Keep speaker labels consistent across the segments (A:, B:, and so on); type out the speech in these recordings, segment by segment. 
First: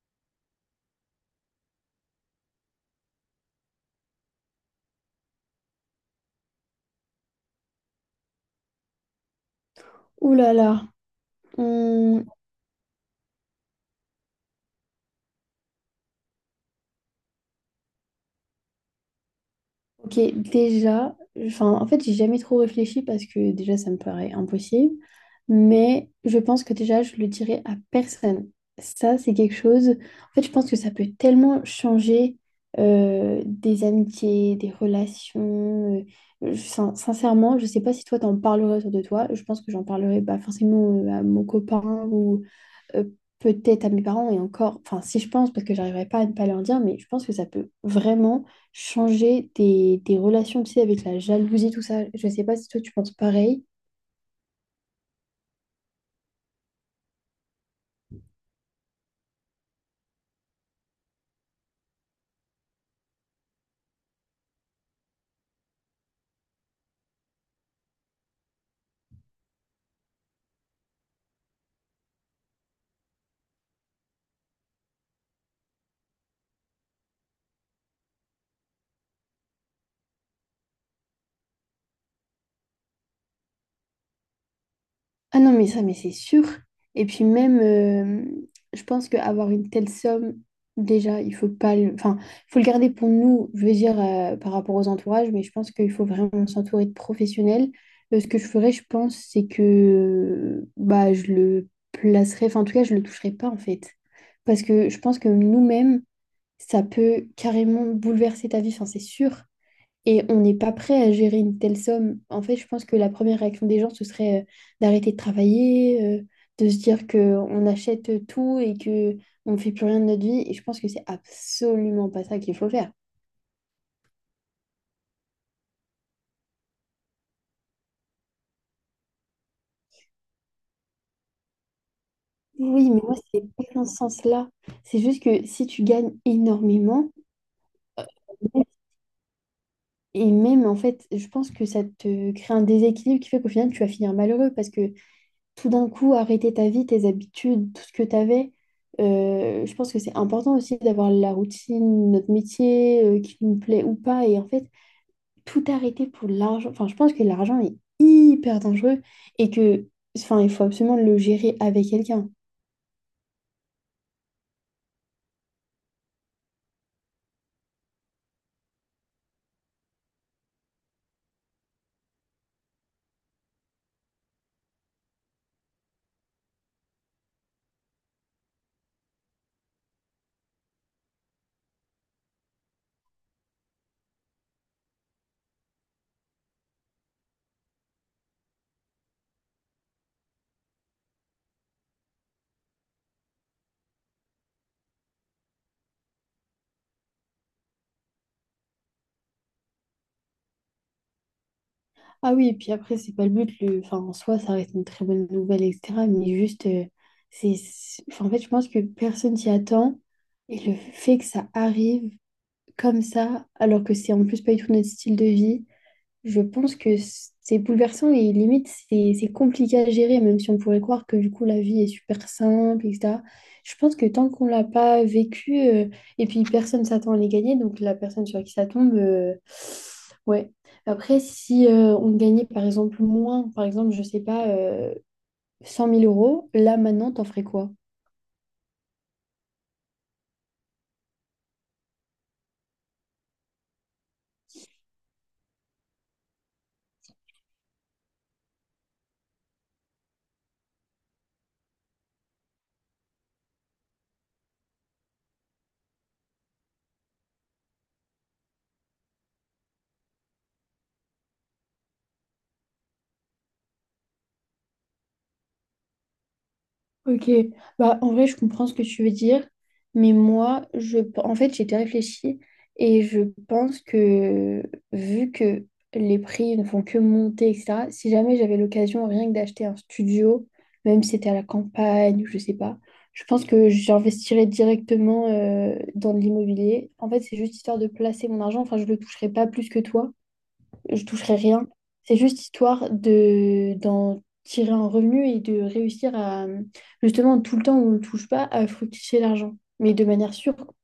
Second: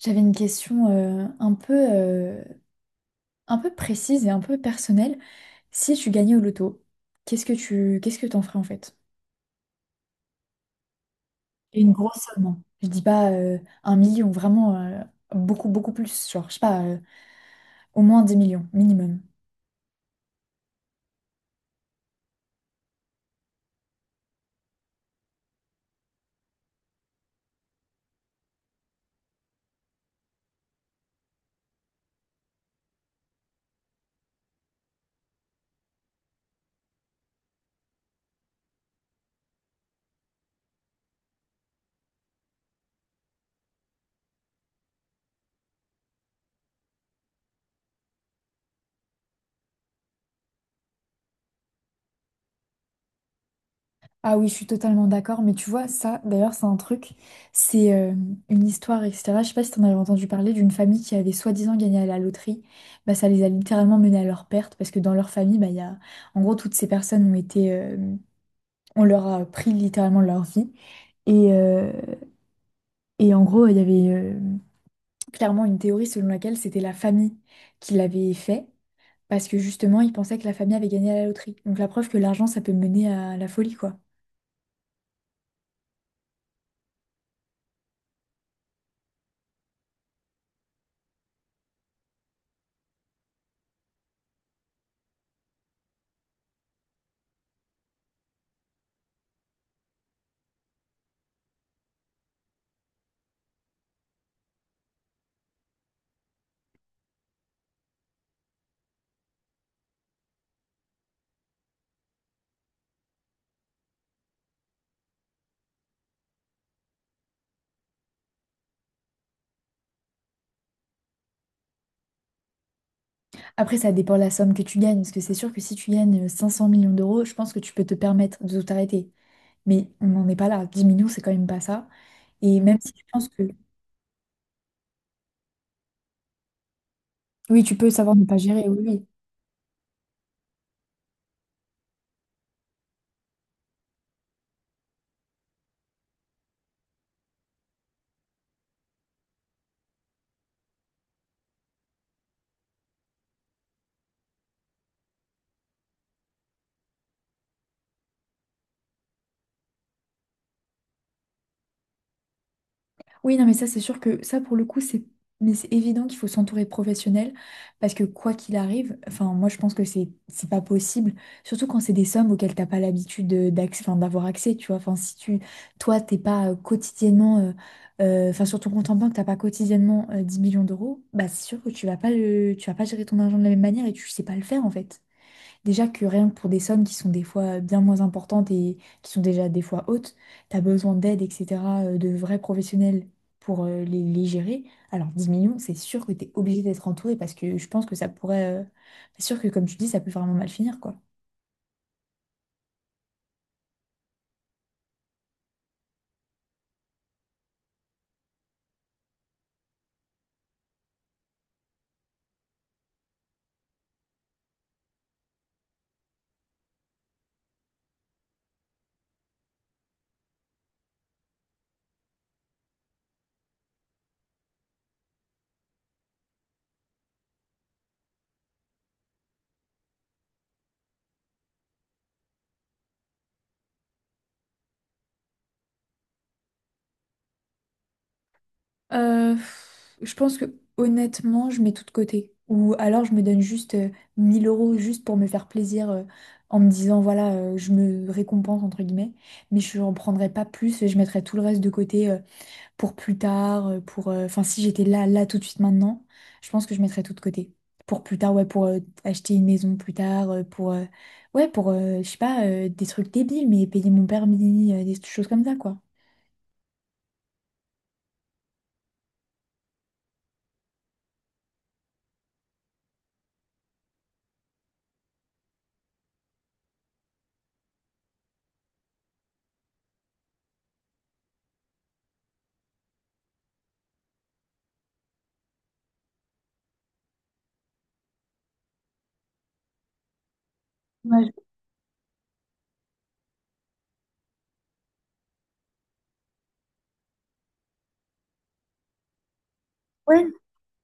A: J'avais une question un peu précise et un peu personnelle. Si tu gagnais au loto, qu'est-ce que t'en ferais en fait?
B: Ouh là là.
A: Et une grosse
B: Hum,
A: somme, hein. Je dis pas un million, vraiment beaucoup, beaucoup plus. Genre, je sais pas, au moins des millions minimum.
B: ok, déjà, enfin, en fait, j'ai jamais trop réfléchi parce que déjà, ça me paraît impossible. Mais je pense que déjà, je le dirai à personne. Ça, c'est quelque chose. En fait, je pense que ça peut tellement changer des amitiés, des relations. Sincèrement, je sais pas si toi, t'en parlerais autour de toi. Je pense que j'en parlerai pas forcément à mon copain, euh, peut-être à mes parents et encore, enfin si je pense, parce que j'arriverai pas à ne pas leur dire, mais je pense que ça peut vraiment changer des relations, tu sais, avec la jalousie, tout ça. Je sais pas si toi tu penses pareil.
A: Ah oui, je suis totalement d'accord, mais tu vois, ça, d'ailleurs, c'est un truc, c'est une histoire, etc. Je sais pas si t'en avais entendu parler d'une famille qui avait soi-disant gagné à la loterie. Bah, ça les a littéralement menés à leur perte, parce que dans leur famille, bah, il y a. En gros, toutes ces personnes ont été. On leur a pris littéralement leur vie. Et, euh, et en gros, il y avait clairement une théorie selon laquelle c'était la famille qui l'avait fait, parce que justement, ils pensaient que la famille avait gagné à la loterie. Donc la preuve que l'argent, ça peut mener à la folie, quoi.
B: Ah non, mais ça, mais c'est sûr. Et puis même, je pense qu'avoir une telle somme, déjà, il faut pas le... Enfin, faut le garder pour nous, je veux dire, par rapport aux entourages, mais je pense qu'il faut vraiment s'entourer de professionnels. Ce que je ferais, je pense, c'est que bah, je le placerais, enfin, en tout cas, je le toucherais pas, en fait. Parce que je pense que nous-mêmes, ça peut carrément bouleverser ta vie, enfin, c'est sûr. Et on n'est pas prêt à gérer une telle somme. En fait, je pense que la première réaction des gens, ce serait d'arrêter de travailler, de se dire qu'on achète tout et que on ne fait plus rien de notre vie. Et je pense que c'est absolument pas ça qu'il faut faire.
A: Après, ça dépend de la somme que tu gagnes, parce que c'est sûr que si tu gagnes 500 millions d'euros, je pense que tu peux te permettre de t'arrêter. Mais on n'en est pas là. 10 millions, c'est quand même pas ça. Et même
B: Oui,
A: si
B: mais
A: tu
B: moi,
A: penses
B: c'est
A: que.
B: pas dans ce sens-là. C'est juste que si tu gagnes énormément,
A: Oui, tu peux savoir ne pas gérer, oui, oui.
B: et même en fait, je pense que ça te crée un déséquilibre qui fait qu'au final, tu vas finir malheureux parce que tout d'un coup arrêter ta vie, tes habitudes, tout ce que tu avais. Je pense que c'est important aussi d'avoir la routine, notre métier, qui nous plaît ou pas. Et en fait, tout arrêter pour l'argent. Enfin, je pense que l'argent est hyper dangereux et que, enfin, il faut absolument le gérer avec quelqu'un.
A: Oui, non, mais ça, c'est sûr que ça, pour le coup, c'est mais c'est évident qu'il faut s'entourer de professionnels parce que quoi qu'il arrive, enfin, moi, je pense que c'est pas possible, surtout quand c'est des sommes auxquelles t'as pas l'habitude enfin, d'avoir accès, tu vois. Enfin, si toi, t'es pas quotidiennement, enfin, sur ton compte en banque, t'as pas quotidiennement 10 millions d'euros, bah, c'est sûr que tu vas pas gérer ton argent de la même manière et tu sais pas le faire, en fait. Déjà que rien que pour des sommes qui sont des fois bien moins importantes et qui sont déjà des fois hautes, tu as besoin d'aide, etc., de vrais professionnels pour les gérer. Alors 10 millions, c'est sûr que tu es obligé d'être entouré parce que je pense que ça pourrait. C'est sûr que comme tu dis, ça peut vraiment mal finir, quoi.
B: Ah oui, et puis après, c'est pas le but. Le... Enfin, en soi, ça reste une très bonne nouvelle, etc. Mais juste, enfin, en fait, je pense que personne s'y attend. Et le fait que ça arrive comme ça, alors que c'est en plus pas du tout notre style de vie, je pense que c'est bouleversant et limite, c'est compliqué à gérer, même si on pourrait croire que du coup, la vie est super simple, et etc. Je pense que tant qu'on l'a pas vécu, et puis personne s'attend à les gagner, donc la personne sur qui ça tombe, ouais. Après, si on gagnait par exemple moins, par exemple, je sais pas, 100 000 euros, là maintenant, t'en ferais quoi?
A: Je pense que honnêtement, je mets tout de côté. Ou alors je me donne juste 1 000 euros juste pour me faire plaisir en me disant, voilà, je me récompense, entre guillemets, mais je n'en prendrai pas plus et je mettrai tout le reste de côté pour plus tard. Enfin, si j'étais là, là, tout de suite, maintenant, je pense que je mettrais tout de côté. Pour plus tard, ouais, pour acheter une maison plus tard, ouais, je sais pas, des trucs débiles, mais payer mon permis, des choses comme ça, quoi.
B: Ok, bah en vrai je comprends ce que tu veux dire, mais moi je en fait j'ai déjà réfléchi et je pense que vu que les prix ne font que monter, etc., si jamais j'avais l'occasion rien que d'acheter un studio, même si c'était à la campagne ou je sais pas, je pense que j'investirais directement dans de l'immobilier. En fait, c'est juste histoire de placer mon argent, enfin je le toucherai pas plus que toi, je toucherai rien. C'est juste histoire de d'en tirer un revenu et de réussir à, justement, tout le temps où on ne touche pas, à fructifier l'argent. Mais de
A: Ouais,
B: manière sûre, quoi.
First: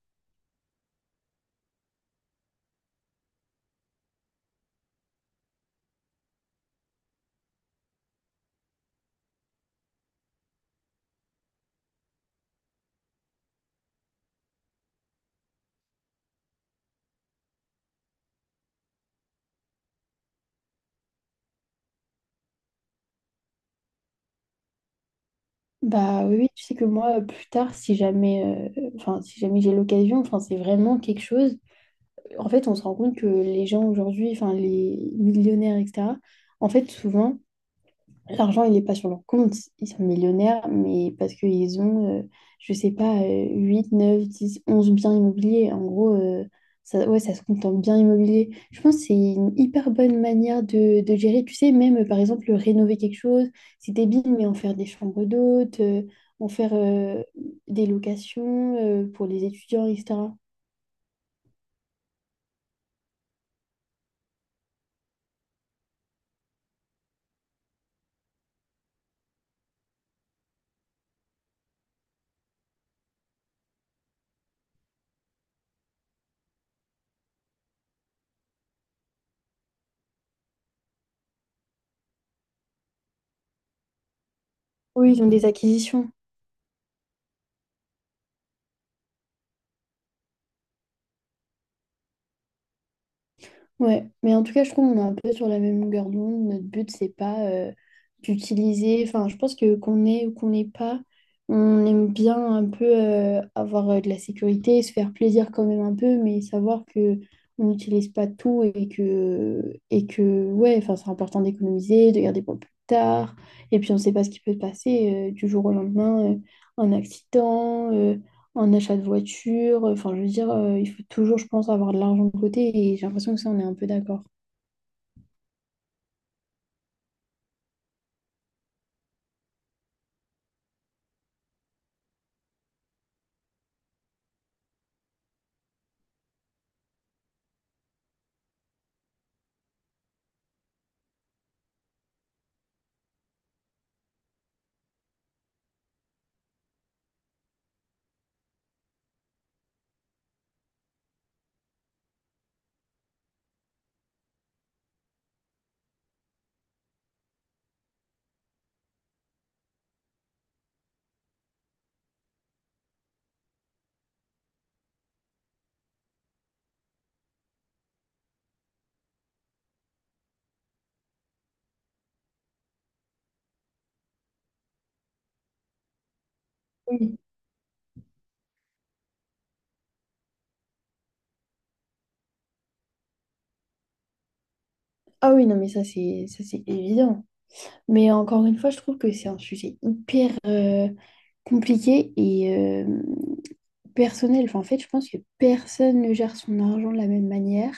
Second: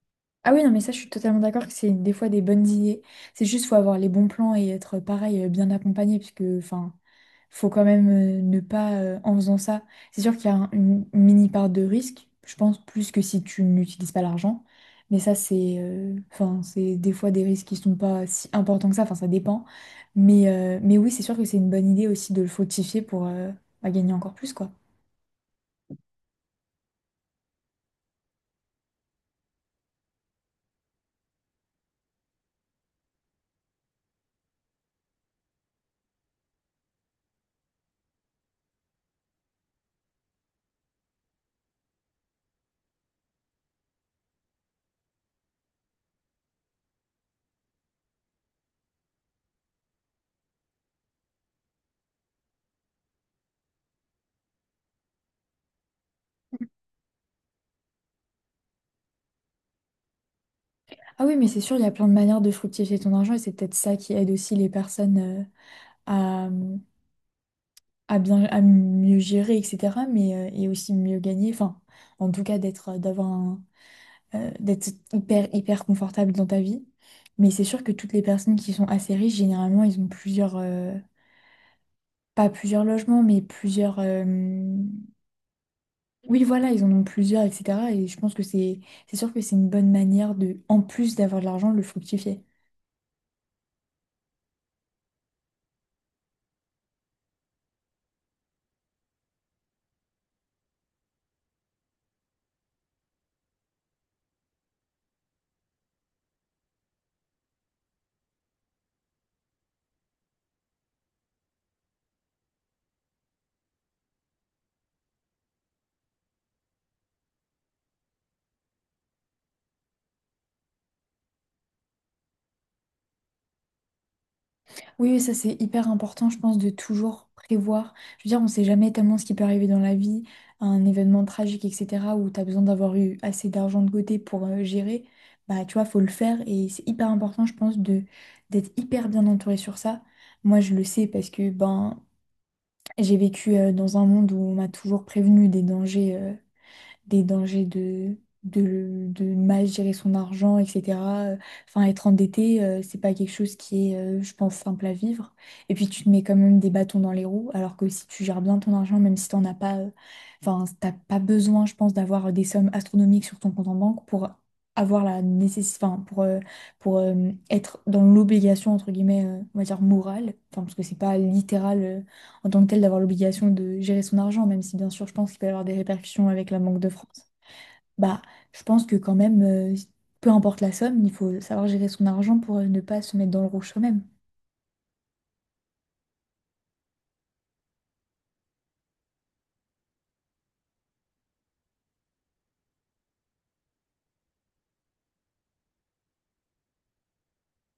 A: ah oui, non, mais ça, je suis totalement d'accord que c'est des fois des bonnes idées. C'est juste, faut avoir les bons plans et être pareil, bien accompagné, puisque, enfin, faut quand même ne pas, en faisant ça. C'est sûr qu'il y a une mini part de risque, je pense, plus que si tu n'utilises pas l'argent. Mais ça, c'est, enfin, c'est des fois des risques qui sont pas si importants que ça, enfin, ça dépend. Mais oui, c'est sûr que c'est une bonne idée aussi de le fructifier pour, bah, gagner encore plus, quoi.
B: Bah oui, oui, tu sais que moi, plus tard, si jamais, enfin, si jamais j'ai l'occasion, enfin, c'est vraiment quelque chose. En fait, on se rend compte que les gens aujourd'hui, enfin, les millionnaires, etc., en fait, souvent, l'argent, il n'est pas sur leur compte. Ils sont millionnaires, mais parce qu'ils ont, je sais pas, 8, 9, 10, 11 biens immobiliers. En gros, ça, ouais, ça se compte en biens immobiliers. Je pense que c'est une hyper bonne manière de gérer. Tu sais, même, par exemple, rénover quelque chose, c'est débile, mais en faire des chambres d'hôtes, en faire des locations pour les étudiants, etc.
A: Ah oui, mais c'est sûr, il y a plein de manières de fructifier ton argent et c'est peut-être ça qui aide aussi les personnes, euh, à mieux gérer, etc., mais et aussi mieux gagner, enfin, en tout cas d'être hyper hyper confortable dans ta vie. Mais c'est sûr que toutes les personnes qui sont assez riches généralement ils ont plusieurs, pas plusieurs logements, mais plusieurs,
B: Oui, ils ont des acquisitions.
A: oui voilà, ils en ont plusieurs, etc., et je pense que c'est sûr que c'est une bonne manière, de en plus d'avoir de l'argent, le fructifier.
B: Ouais, mais en tout cas, je trouve qu'on est un peu sur la même longueur d'onde. Notre but, c'est pas d'utiliser. Enfin, je pense que qu'on ait ou qu'on n'ait pas, on aime bien un peu avoir de la sécurité, se faire plaisir quand même un peu, mais savoir que on n'utilise pas tout et que ouais, enfin, c'est important d'économiser, de garder pour plus tard. Et puis, on ne sait pas ce qui peut se passer du jour au lendemain, un accident, un achat de voiture. Enfin, je veux dire, il faut toujours, je pense, avoir de l'argent de côté et j'ai l'impression que ça, on est un peu d'accord.
A: Oui, oui, ça c'est hyper important, je pense, de toujours prévoir. Je veux dire, on ne sait jamais tellement ce qui peut arriver dans la vie, un événement tragique, etc., où tu as besoin d'avoir eu assez d'argent de côté pour gérer. Bah, tu vois, faut le faire et c'est hyper important, je pense, de d'être hyper bien entouré sur ça. Moi, je le sais parce que ben, j'ai vécu dans un monde où on m'a toujours prévenu des dangers. Des dangers de mal gérer son argent, etc. Euh, Enfin, être endetté, c'est pas quelque chose qui est, je pense, simple à vivre. Et puis, tu te mets quand même des bâtons dans les roues, alors que si tu gères bien ton argent, même si t'en as pas, enfin, t'as pas besoin, je pense, d'avoir des sommes astronomiques sur ton compte en banque pour avoir la nécessité, enfin, pour être dans l'obligation, entre guillemets, on va dire morale, enfin, parce que c'est pas littéral. En tant que tel d'avoir l'obligation de gérer son argent, même si bien sûr je pense qu'il peut y avoir des répercussions avec la Banque de
B: Oui.
A: France, bah je pense que quand même, peu importe la somme, il faut savoir gérer son argent pour ne pas se mettre dans le rouge soi-même.
B: Ah oui, non, mais ça, c'est évident. Mais encore une fois, je trouve que c'est un sujet hyper compliqué et personnel. Enfin, en fait, je pense que personne ne gère son argent de la même manière.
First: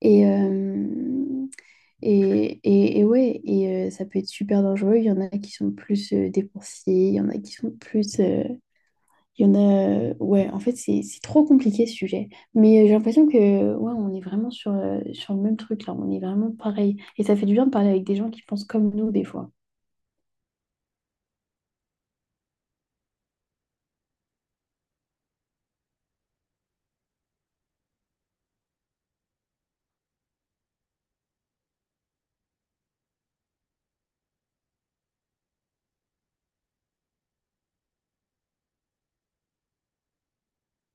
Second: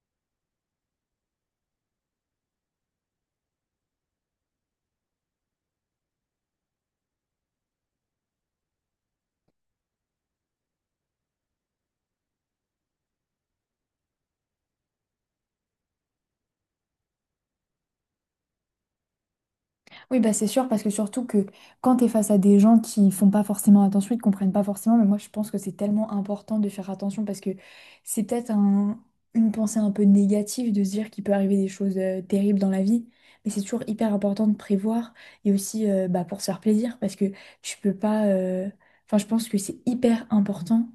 B: Et, euh, et ouais, et ça peut être super dangereux. Il y en a qui sont plus dépensiers, il y en a qui sont plus... Il y en a, ouais, en fait, c'est trop compliqué ce sujet. Mais j'ai l'impression que, ouais, on est vraiment sur, sur le même truc là, on est vraiment pareil. Et ça fait du bien de parler avec des gens qui pensent comme nous des fois.
A: Oui, bah c'est sûr, parce que surtout que quand tu es face à des gens qui font pas forcément attention, ils comprennent pas forcément, mais moi je pense que c'est tellement important de faire attention, parce que c'est peut-être une pensée un peu négative de se dire qu'il peut arriver des choses terribles dans la vie, mais c'est toujours hyper important de prévoir, et aussi bah, pour se faire plaisir, parce que tu peux pas. Enfin, je pense que c'est hyper important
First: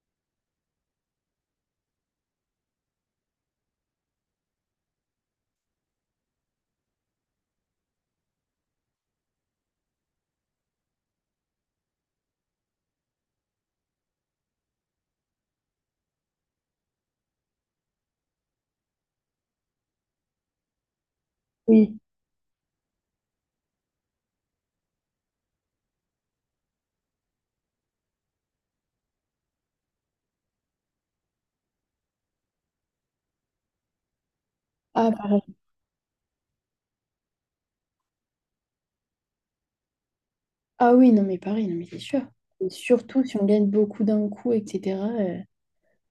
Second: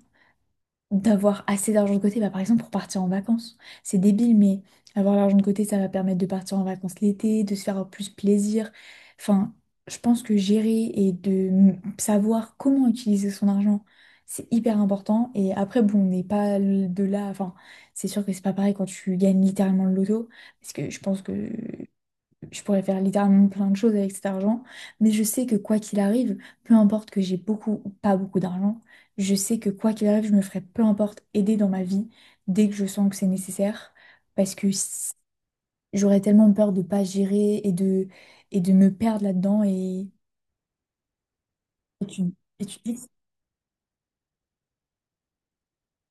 A: d'avoir assez d'argent de côté, bah, par exemple pour partir en vacances. C'est débile, mais avoir l'argent de côté, ça va permettre de partir en vacances l'été, de se faire plus plaisir. Enfin, je pense que gérer et de savoir comment utiliser son argent, c'est hyper important. Et après, bon, on n'est pas de là. Enfin, c'est sûr que c'est pas pareil quand tu gagnes littéralement le loto, parce que je pense que
B: Oui.
A: je pourrais faire littéralement plein de choses avec cet argent, mais je sais que quoi qu'il arrive, peu importe que j'ai beaucoup ou pas beaucoup d'argent, je sais que quoi qu'il arrive, je me ferai peu importe aider dans ma vie dès que je sens que c'est nécessaire, parce que
B: Ah, pareil.
A: j'aurais tellement peur de pas gérer, et de me perdre là-dedans,
B: Ah oui, non, mais pareil, non, mais c'est
A: et tu,
B: sûr.
A: et
B: Et
A: tu te dis,
B: surtout si on gagne beaucoup d'un coup, etc.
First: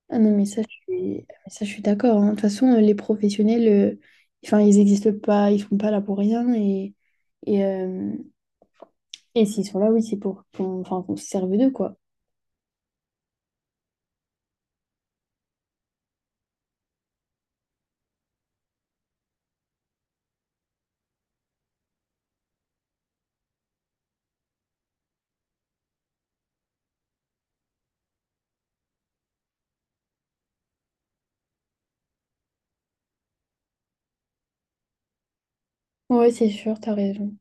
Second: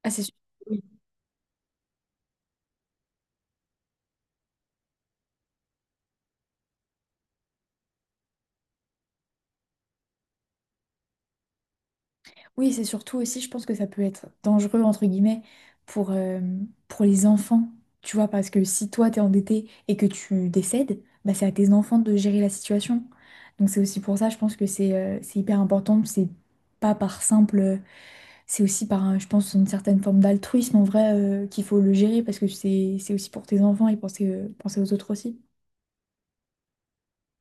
A: ah
B: Ah
A: c'est sûr.
B: non, mais ça, je suis d'accord, hein. De toute façon, les professionnels, enfin, ils n'existent pas, ils sont pas là pour rien. Et, euh, et s'ils sont là, oui, c'est pour qu'on enfin, qu'on se serve d'eux, quoi.
A: Oui, c'est surtout aussi, je pense que ça peut être dangereux, entre guillemets, pour, euh, pour les enfants, tu vois, parce que si toi, t'es endetté et que tu décèdes, bah, c'est à tes enfants de gérer la situation. Donc c'est aussi pour ça, je pense que c'est hyper important, c'est pas par simple, c'est aussi par, je pense, une certaine forme d'altruisme en vrai, qu'il faut le gérer, parce que c'est aussi pour tes enfants, et penser aux autres aussi.
B: Ouais, c'est sûr, t'as raison.